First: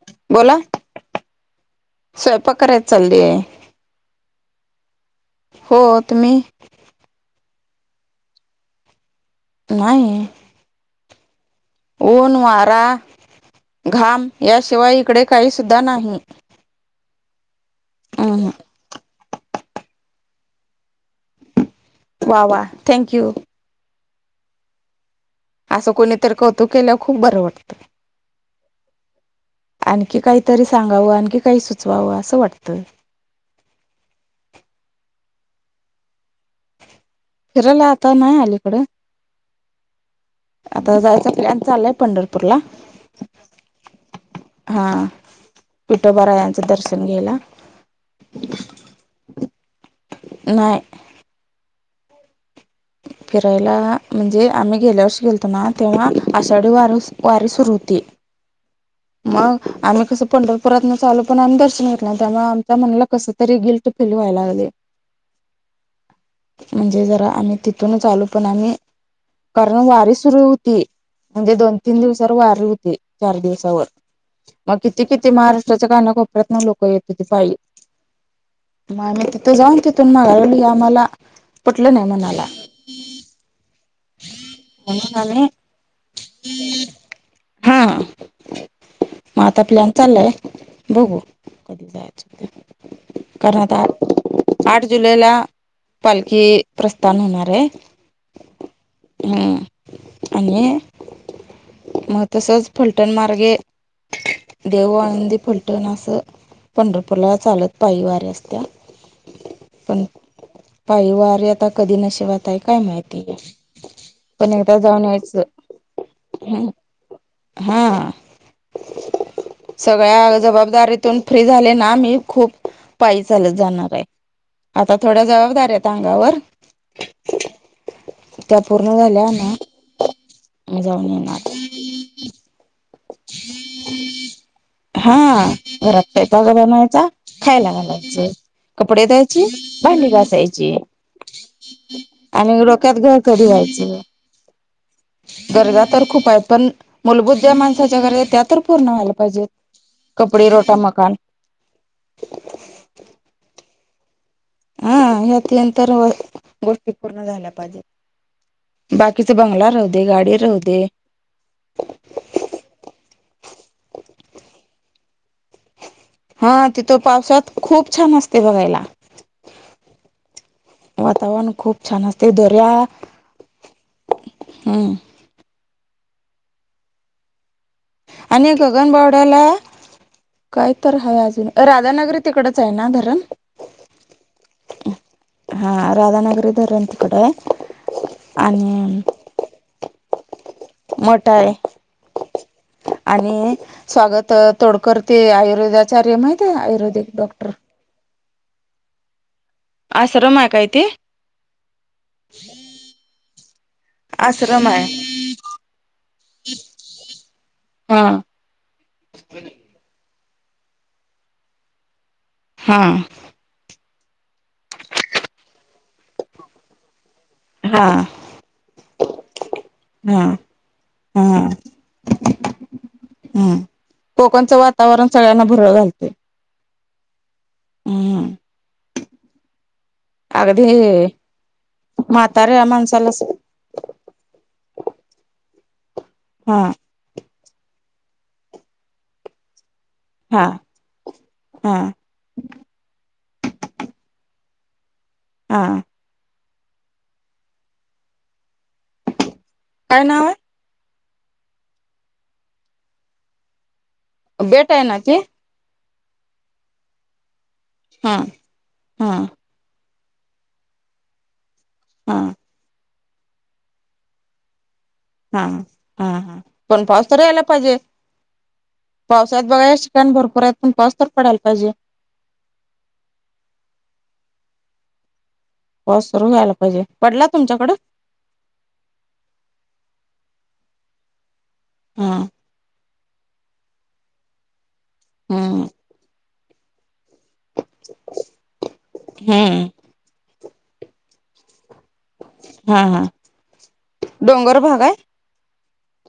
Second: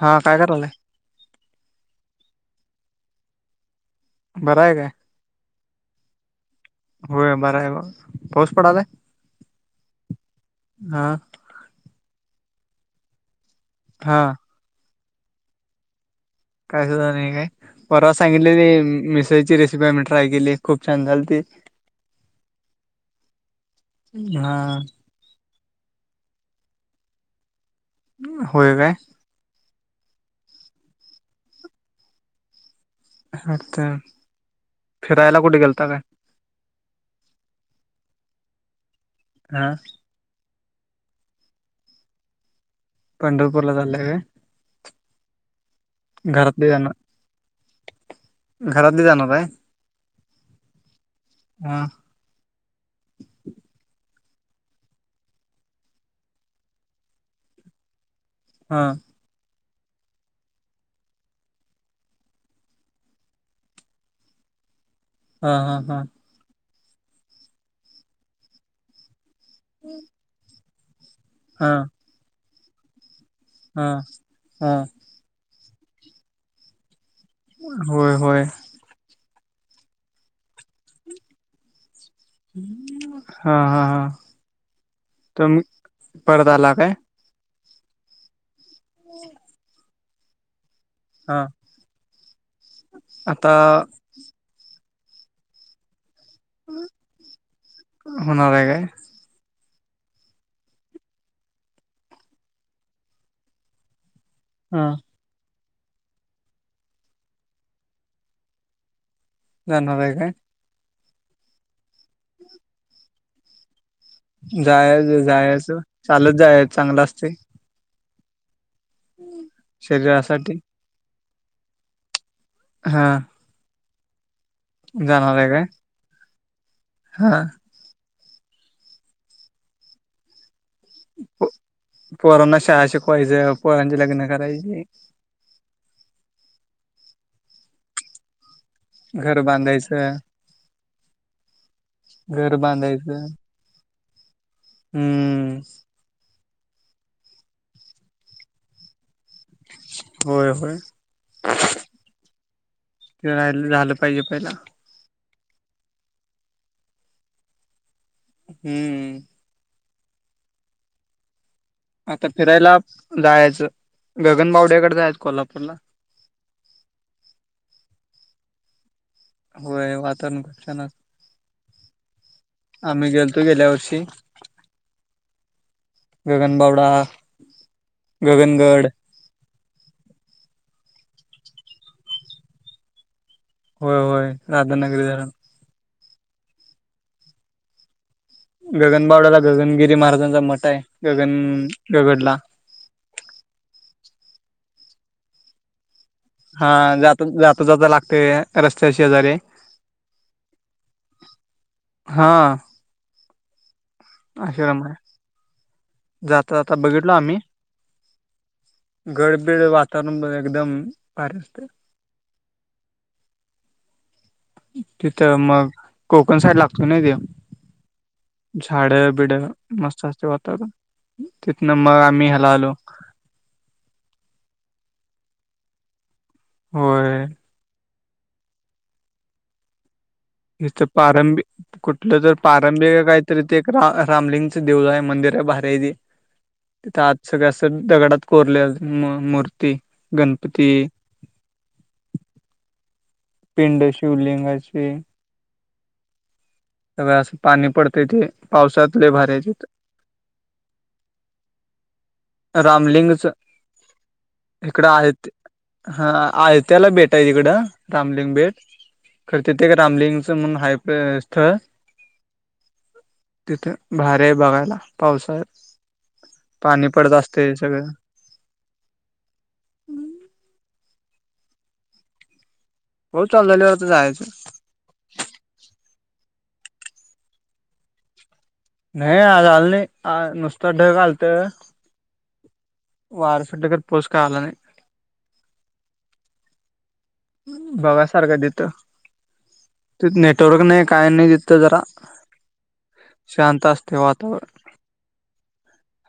हा काय बोला करायलाय. स्वयंपाक करायच चाललीय. बर आहे काय? हो तुम्ही? होय बर आहे बा. पाऊस पडायलाय. नाही. हा ऊन, वारा, हा घाम याशिवाय इकडे काही सुद्धा नाही. काय सुद्धा नाही काय? परवा अहं सांगितलेले मि ची रेसिपी आम्ही ट्राय केली. खूप छान झालती. वा वा, थँक यू. हा असं कोणीतरी कौतुक केल्यावर खूप बरं वाटतं. होय काय? आणखी काहीतरी सांगावं आणखी काही सुचवावं असं वाटतं. आता फिरायला कुठे गेलता काय? फिरायला आता नाही अलीकडं. हां. आता जायचा प्लॅन चाललाय पंढरपूर ला. पंढरपूरला चाललाय काय हां विठोबा रायांचं घरातली जाणार दर्शन घ्यायला. घरातली जाणार आहे? नाही. हां. फिरायला म्हणजे आम्ही गेल्या वर्षी गेलतो ना तेव्हा आषाढी वार वारी सुरु होती. हां. मग आम्ही कसं पंढरपुरातनच आलो पण आम्ही दर्शन घेतल नाही त्यामुळे आमच्या मम्मीला कसं तरी गिल्ट फिल व्हायला लागलंय. हां हां हां. म्हणजे जरा आम्ही तिथूनच आलो पण आम्ही, कारण वारी सुरू होती. म्हणजे दोन तीन दिवसावर वारी होती. चार दिवस हां. मग किती किती महाराष्ट्राच्या काना कोपऱ्यात न लोक येतात पायी. होय होय. मग आम्ही तिथे जाऊन तिथून माघारी आलोय हे आम्हाला पटलं नाही मनाला. हां हां हां म्हणून आम्ही तुम्ही परत आला काय? हां मग आता प्लॅन चाललाय. बघू हा कधी जायचं ते कारण आता आठ जुलै ला पालखी प्रस्थान होणार आहे. होणार आहे काय? हम्म आणि मग तसंच फलटण मार्गे हा देहू, आळंदी, फलटण असं पंढरपूरला चालत पायी वारी असत्या. जाणार पण आहे काय पायी वारी आता कधी नशिबात आहे काय माहिती. पण एकदा जाऊन जायचं यायचं. जायचं चालत जायचं चांगलं असतंय. हां सगळ्या शरीरासाठी जबाबदारीत तून फ्री झाले ना मी खूप हा पायी चालत जाणार आहे आता थोड्या जबाबदाऱ्या आहेत अंगावर. हां. त्या पूर्ण झाल्या ना मी जाऊन येणार. प पोरांना शाळा शिकवायचं, पोरांची लग्न करायची. हां घरात स्वयंपाक बनवायचा खायला घालायचं. कपडे घर धुवायची, भांडी बांधायचं घसायची घर आणि डोक्यात घर बांधायचं यायचं. हम्म. गरजा तर खूप आहेत पण मूलभूत ज्या माणसाच्या गरजा आहेत त्या तर पूर्ण व्हायला पाहिजेत. कपडे, होय रोटा, होय मकान. ते राहिलेलं झालं पाहिजे पहिला. हा, या तीन तर गोष्टी पूर्ण झाल्या पाहिजेत. हम्म बाकीच बंगला राहू दे, गाडी राहू दे आता फिरायला जायाचं, गगनबावड्याकडे जायाचं कोल्हापूरला. हा तिथं पावसात खूप छान असतय बघायला. होय वातावरण खूप छान असतं. वातावरण खूप छान असतय, दऱ्या आम्ही गेलतो गेल्या वर्षी ह गगन बावडा आणि गगन बावडा [inaudible] काय तरं हाय अजून, राधानगरी तिकडच आहे ना धरण? व्हय व्हय राधानगरी धरण हा राधानगरी धरण तीकड आहे. आणि गगनबावड्याला गगनगिरी महाराजांचा मठ आहे, मठ आहे गगन गडला आणि स्वागत अ तोडकर ते आयुर्वेदात हा जात, जाता जाता लागतय रस्त्या शेजारी हाय. आश्रम आहे काय ते? हा आश्रम हाय, जाता जाता बघितलो आम्ही. हा. गड-बीड वातावरण ब एकदम भारी दिसतय. हा. तिथ, मग कोकण साईड लागतो नाय त्यो. हा झाड -बिड मस्त हा असतय वातावरण, हा तिथन मग आम्ही ह्याला आलो हम्म, कोकणचं वातावरण सगळ्यांना भुरळ घालतय. व्हय. हम्म अगदी इथ पारंबी, कुठलं तर म्हाताऱ्या पारंबी का माणसाला काहीतरी एक रा रामलिंगचं देउळ आहे, मंदिर आहे भारी आहे ते. हा तिथ आत सगळ्या असं दगडात कोरलेल्या म मूर्ती हा गणपती हा पिंड शिवलिंगाची आ सगळ असं पाणी पडतय ते पावसात लय भारी आहे तिथं. काय नाव हाय? रामलिंगच, आहे? बेट इकडं ना आहे ते. हा, आयत्याला बेट आहे तिकडं हा रामलिंग बेट हा खर तिथं एक रामलिंगच म्हणून हाय पाय स्थळ हा तिथ भारी हाय बघायला हा हा हा पावसाळ्यात पण पाऊस पडत तर यायला असतंय पाहिजे, सगळं पावसाळ्यात बघायला ठिकाण भरपूर आहेत पण पाऊस तर पडायला पाहिजे. पाऊस चालू झाल्यावर तर जायाच. पाऊस भरून यायला पाहिजे, पडला तुमच्याकडं? नाही अजून आला नयी, नुसता ढग आलत हा वार सुटलं खर, पाऊस काय आला नाही. हम्म बघा सारखं देत हम्म तिथ नेटवर्क नाही काय नाही देत जरा हा हा शांत असते डोंगर वातावरण भाग आहे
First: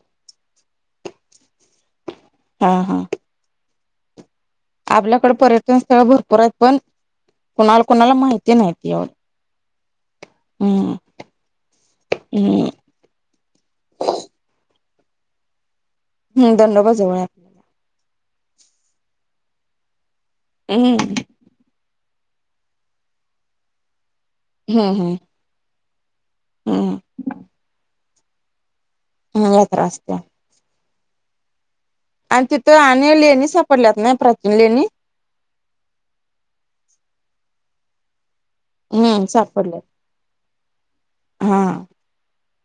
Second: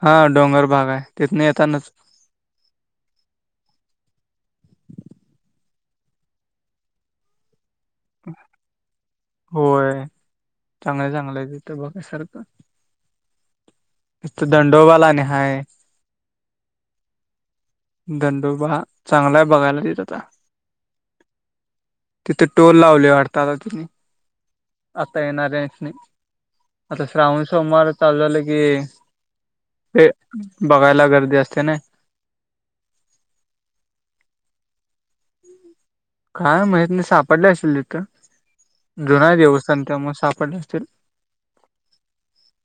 हा डोंगर भाग आहे तिथन येतानाच हा हा. आपल्याकडे पर्यटन स्थळ भरपूर आहेत पण कुणाला कुणाला माहिती नाहीती आहो चांगले चांगलं तिथ बघासारखं हम्म इत दंडोबाला अनि हाय हम्म दंडोबा जवळ हाय दंडोबा चांगलाय बघायला तिथ ता हम्म हम्म. तिथे टोल लावले वाटतात आता त्यांनी. हम्म हम्म आता येणाऱ्यास ही हम्म आता श्रावण सोमवार चालू झालं की हम्म यात्रा ते असते बघायला गर्दी असते नाय आणि तिथं आणि लेणी सापडल्यात नाही प्राचीन लेणी? काय माहित नाही सापडले असेतील तिथं जुन हम्म देवस्थान सापडल्यात त्यामुळे सापडले असतील. हा.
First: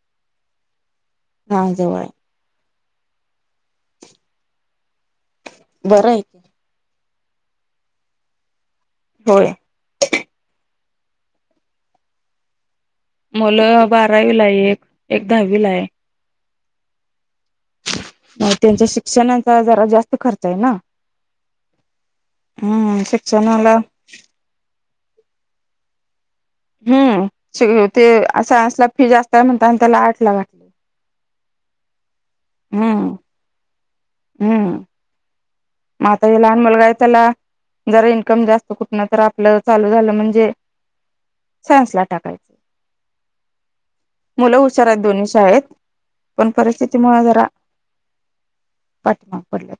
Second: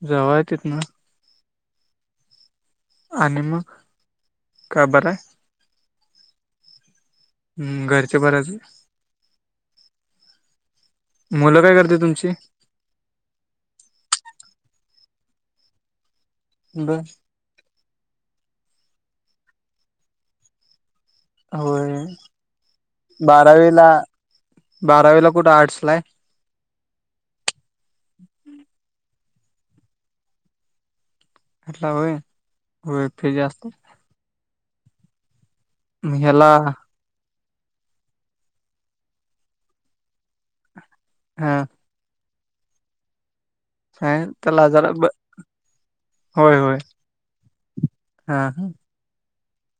जवळ आहे तिथन हा जवळ आहे. आणि मग काय बर आहे. बरं आहे. हम्म घरचे बरे आहेत होय. मुलं काय करते तुमची? मुलं बारावीला आहे एक, एक दहावीला आहे. ब त्यांच्या शिक्षणाचा जरा जास्त खर्च आहे ना. होय हम्म शिक्षणाला बारावीला, बारावीला कुठे आर्टस ला आहे. हम्म ते सायनसला फी जास्त म्हणता आणि त्याला आर्टला घातल. [unintelligible] होय होय हम्म फ्री जास्त. हम्म म आता हे ह्याला लहान मुलगा आहे त्याला जरा इन्कम जास्त कुठन तर आपलं चालू झालं म्हणजे हा. सायन्स ला टाकायचं काय मुलं त्याला हुशार जरा आहेत ब दोन्ही शाळेत, पण होय होय परिस्थितीमुळ जरा हा हा. पाठीमागे पडलेत.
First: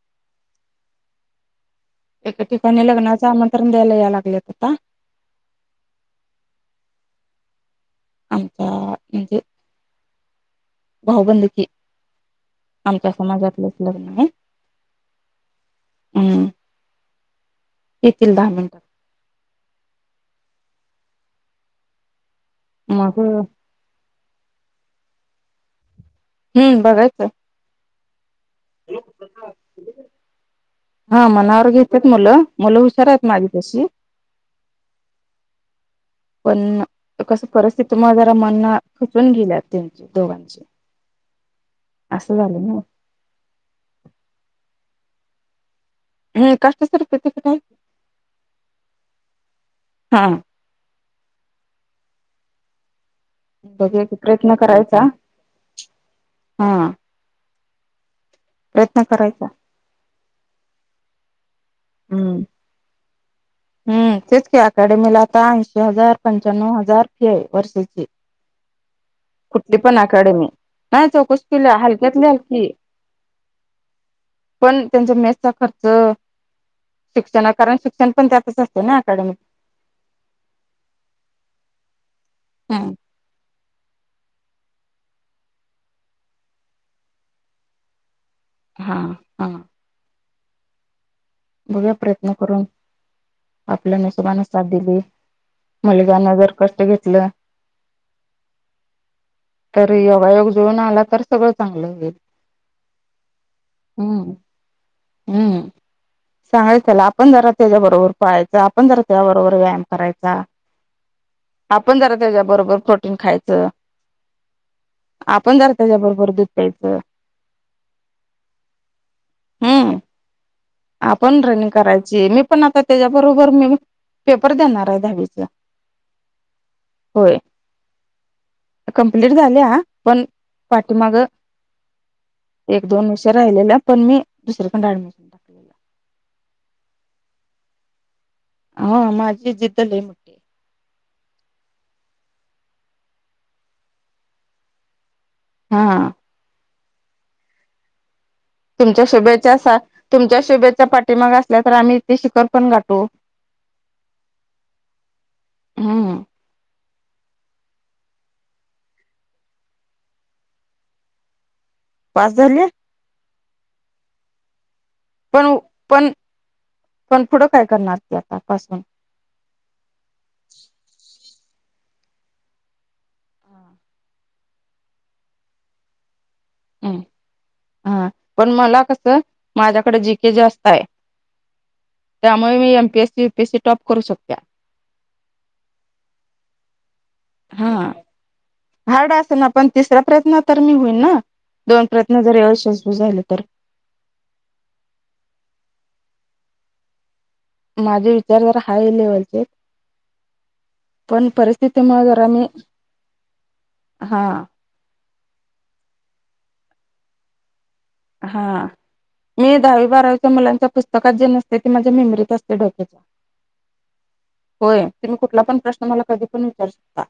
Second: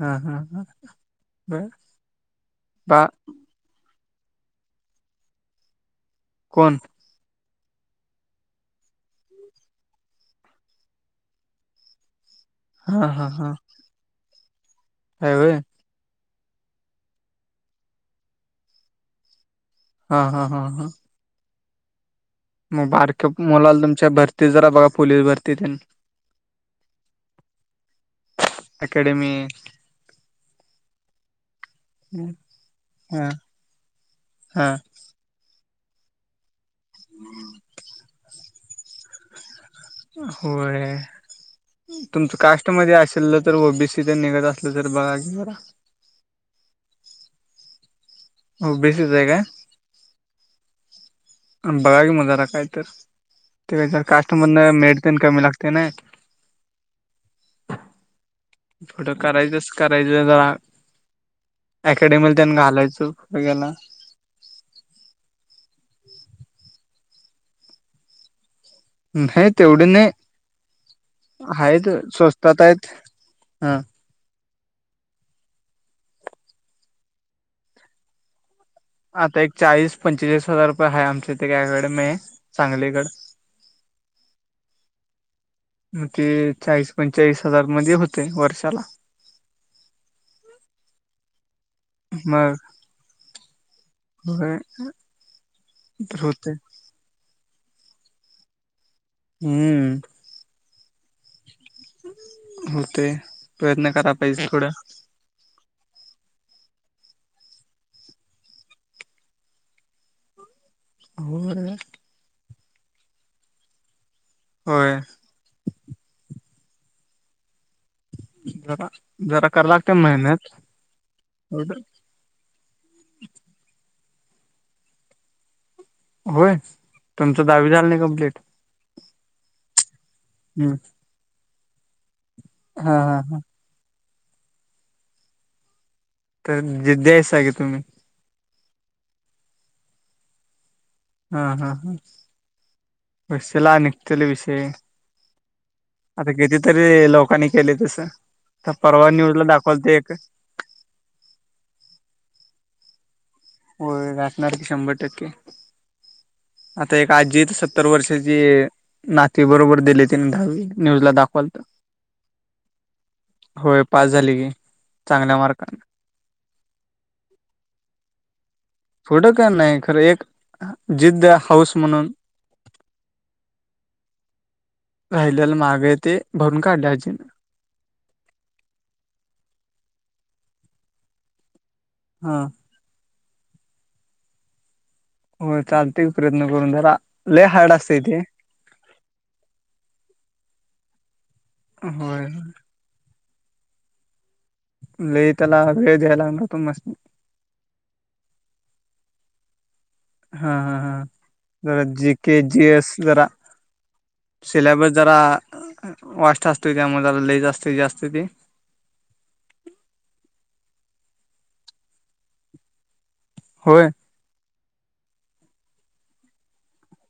हा हा हा बरं. एका ठिकाणी लग्नाच आमंत्रण द्यायला यायलेत आता. कोण? आमचा म्हणजे भाऊबंदकी हा आमच्या समाजातलेच लग्न आहे. हाय व्हय. हम्म येतील दहा मिनटात. हा हा हा हा. मग बारक्या मुलाला तुमच्या भरती जरा बघा पोलीस भरती तेन हम्म बघायचं अकॅडमी हा मनावर घेतात मुलं मुलं हुशार आहेत हा माझी तशी हा पण कसं परिस्थिती मुळे जरा मनना खचून गेल्यात. त्यांची दोघांची होय तुमचं असं झालं ना कास्टमध्ये असेल तर ओबीसी तेन निघत असलं तर बघा की जरा हा कास्ट सर्टिफिकेट आहे. हो ओ बी सीच आहे काय? हां बघा कि तर मग काहीतरी ते बघूया की प्रयत्न कास्टमधन करायचा मेरिट पण कमी लागते ना? हा प्रयत्न पुढ करायचा करायचं करायचं जरा अकॅडमीला हम्म त्यांना घालायचं. हो गेला [unintelligible] हम्म तेच कि अकॅडमीला आता ऐंशी हजार पंच्याण्व हजार फी आहे वर्षाची. नाही कुठली तेवढे पण नाही अकॅडमी नाही चौकशी केली आहेत हलक्यातली स्वस्तात हलकी आहेत हा पण त्यांच्या मेसचा खर्च शिक्षणा कारण शिक्षण पण त्यातच असते ना अकॅडमीत आता एक चाळीस पंचेचाळीस हजार रुपये आहे आमच्या इथं एक अकॅडमी हम्म सांगलीकड मग ते चाळीस पंचाळीस हजार मध्ये होते वर्षात. हा हा [unintelligible] बघा प्रयत्न मग करून. आपल्याने नशिबानी होय साथ दिली तर मुलग्यान होते जर कष्ट घेतलं तर हम्म योगायोग जुळून आला तर सगळं चांगलं होईल हम्म कड [unintelligible] सांगायचं त्याला आपण जरा त्याच्याबरोबर पाळायचं आपण जरा त्या बरोबर व्यायाम करायचा. होय आपण जरा त्याच्याबरोबर प्रोटीन खायचं. होय आपण जरा त्याच्याबरोबर दुध प्यायचं. जरा जरा करा लागते हम्म मेहनत. आपण रर्निंग करायची मी पण आता त्याच्याबरोबर मी पेपर देणार आहे दहावीचा. होय तुमचं दहावी झालं नाही कप्लीट? कंप्लीट झाल्या पण हम्म पाठीमाग एक हा दोन हा वर्ष हा राहिलेल्या पण मी दुसरीकडं ऍडमिशन टाकलेलं. तर जे द्यायच आहे का तुम्ही? हा माझी जिद्द लय आहे. हा हा हा बसेला निघतील विषय हा आता किती तरी लोकांनी केले तसं तर तुमच्या परवा न्यूजला शुभेच्छा दाखवाल ते एक तुमच्या शुभेच्छा पाठीमाग असल्या तर आम्ही तेे शिखर पण गाठू. हो गाठणार की शंभर टक्के. हम्म आता एक आजी सत्तर वर्षाची नाते बरोबर दिले तिने दहावी, न्यूज ला दाखवाल ता. पास झालीय? होय, पास झाली की. चांगल्या पण मार्काने पण पण पुढं काय करणार ती आतापासून? पुढं काय नाही. खरं, एक जिद्द हाऊस म्हणून. राहिल्याला माग आहे ते, भरून काढले हम्म अजीन. हा पण मला कसं, माझ्याकडे जी केे जास्त आहे. हा त्यामुळे मी M P SC U P SC top करू शकत्या. होय चालते की, प्रयत्न करून जरा लय हार्ड हा असतय ते. हार्ड असल ना, पण तिसऱ्या प्रयत्नात तर मी होईन ना. दोन प्रयत्न होय जर अयशस्वी झाले तर. लई त्याला वेळ दयाय लागणारं तुमास्नी. माझे विचार जरा हाय लेवलचेत. हा हा हा, जरा परिस्थितीमुळे जी केे, मी जी एस जरा हा सिलॅबस जरा वास्ट असतोय, त्यामुळे जरा लई जास्तीत जास्त ते हा, मी दहावी, बारावीच्या मुलांच्या पुस्तकात जे नसतय, ते माझ्या मेमरीत असतय. डोक्याच्या होय? होय, तुम्ही कुठला पण प्रश्न, मला कधी पण विचारू शकता.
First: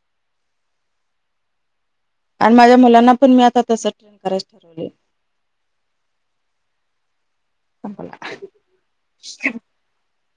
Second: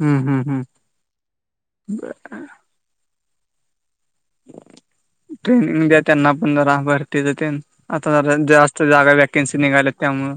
हम्म हम्म हम्म, बरं. आणि माझ्या मुलांना पण मी आता तसं ट्रेन करायच ठरवले. ट्रेनिंग द्या, त्यांना पण जरा भरतीच तेन. संपला आता जरा जास्त जागा वॅकेन्सी निघाल्यात त्यामुळं.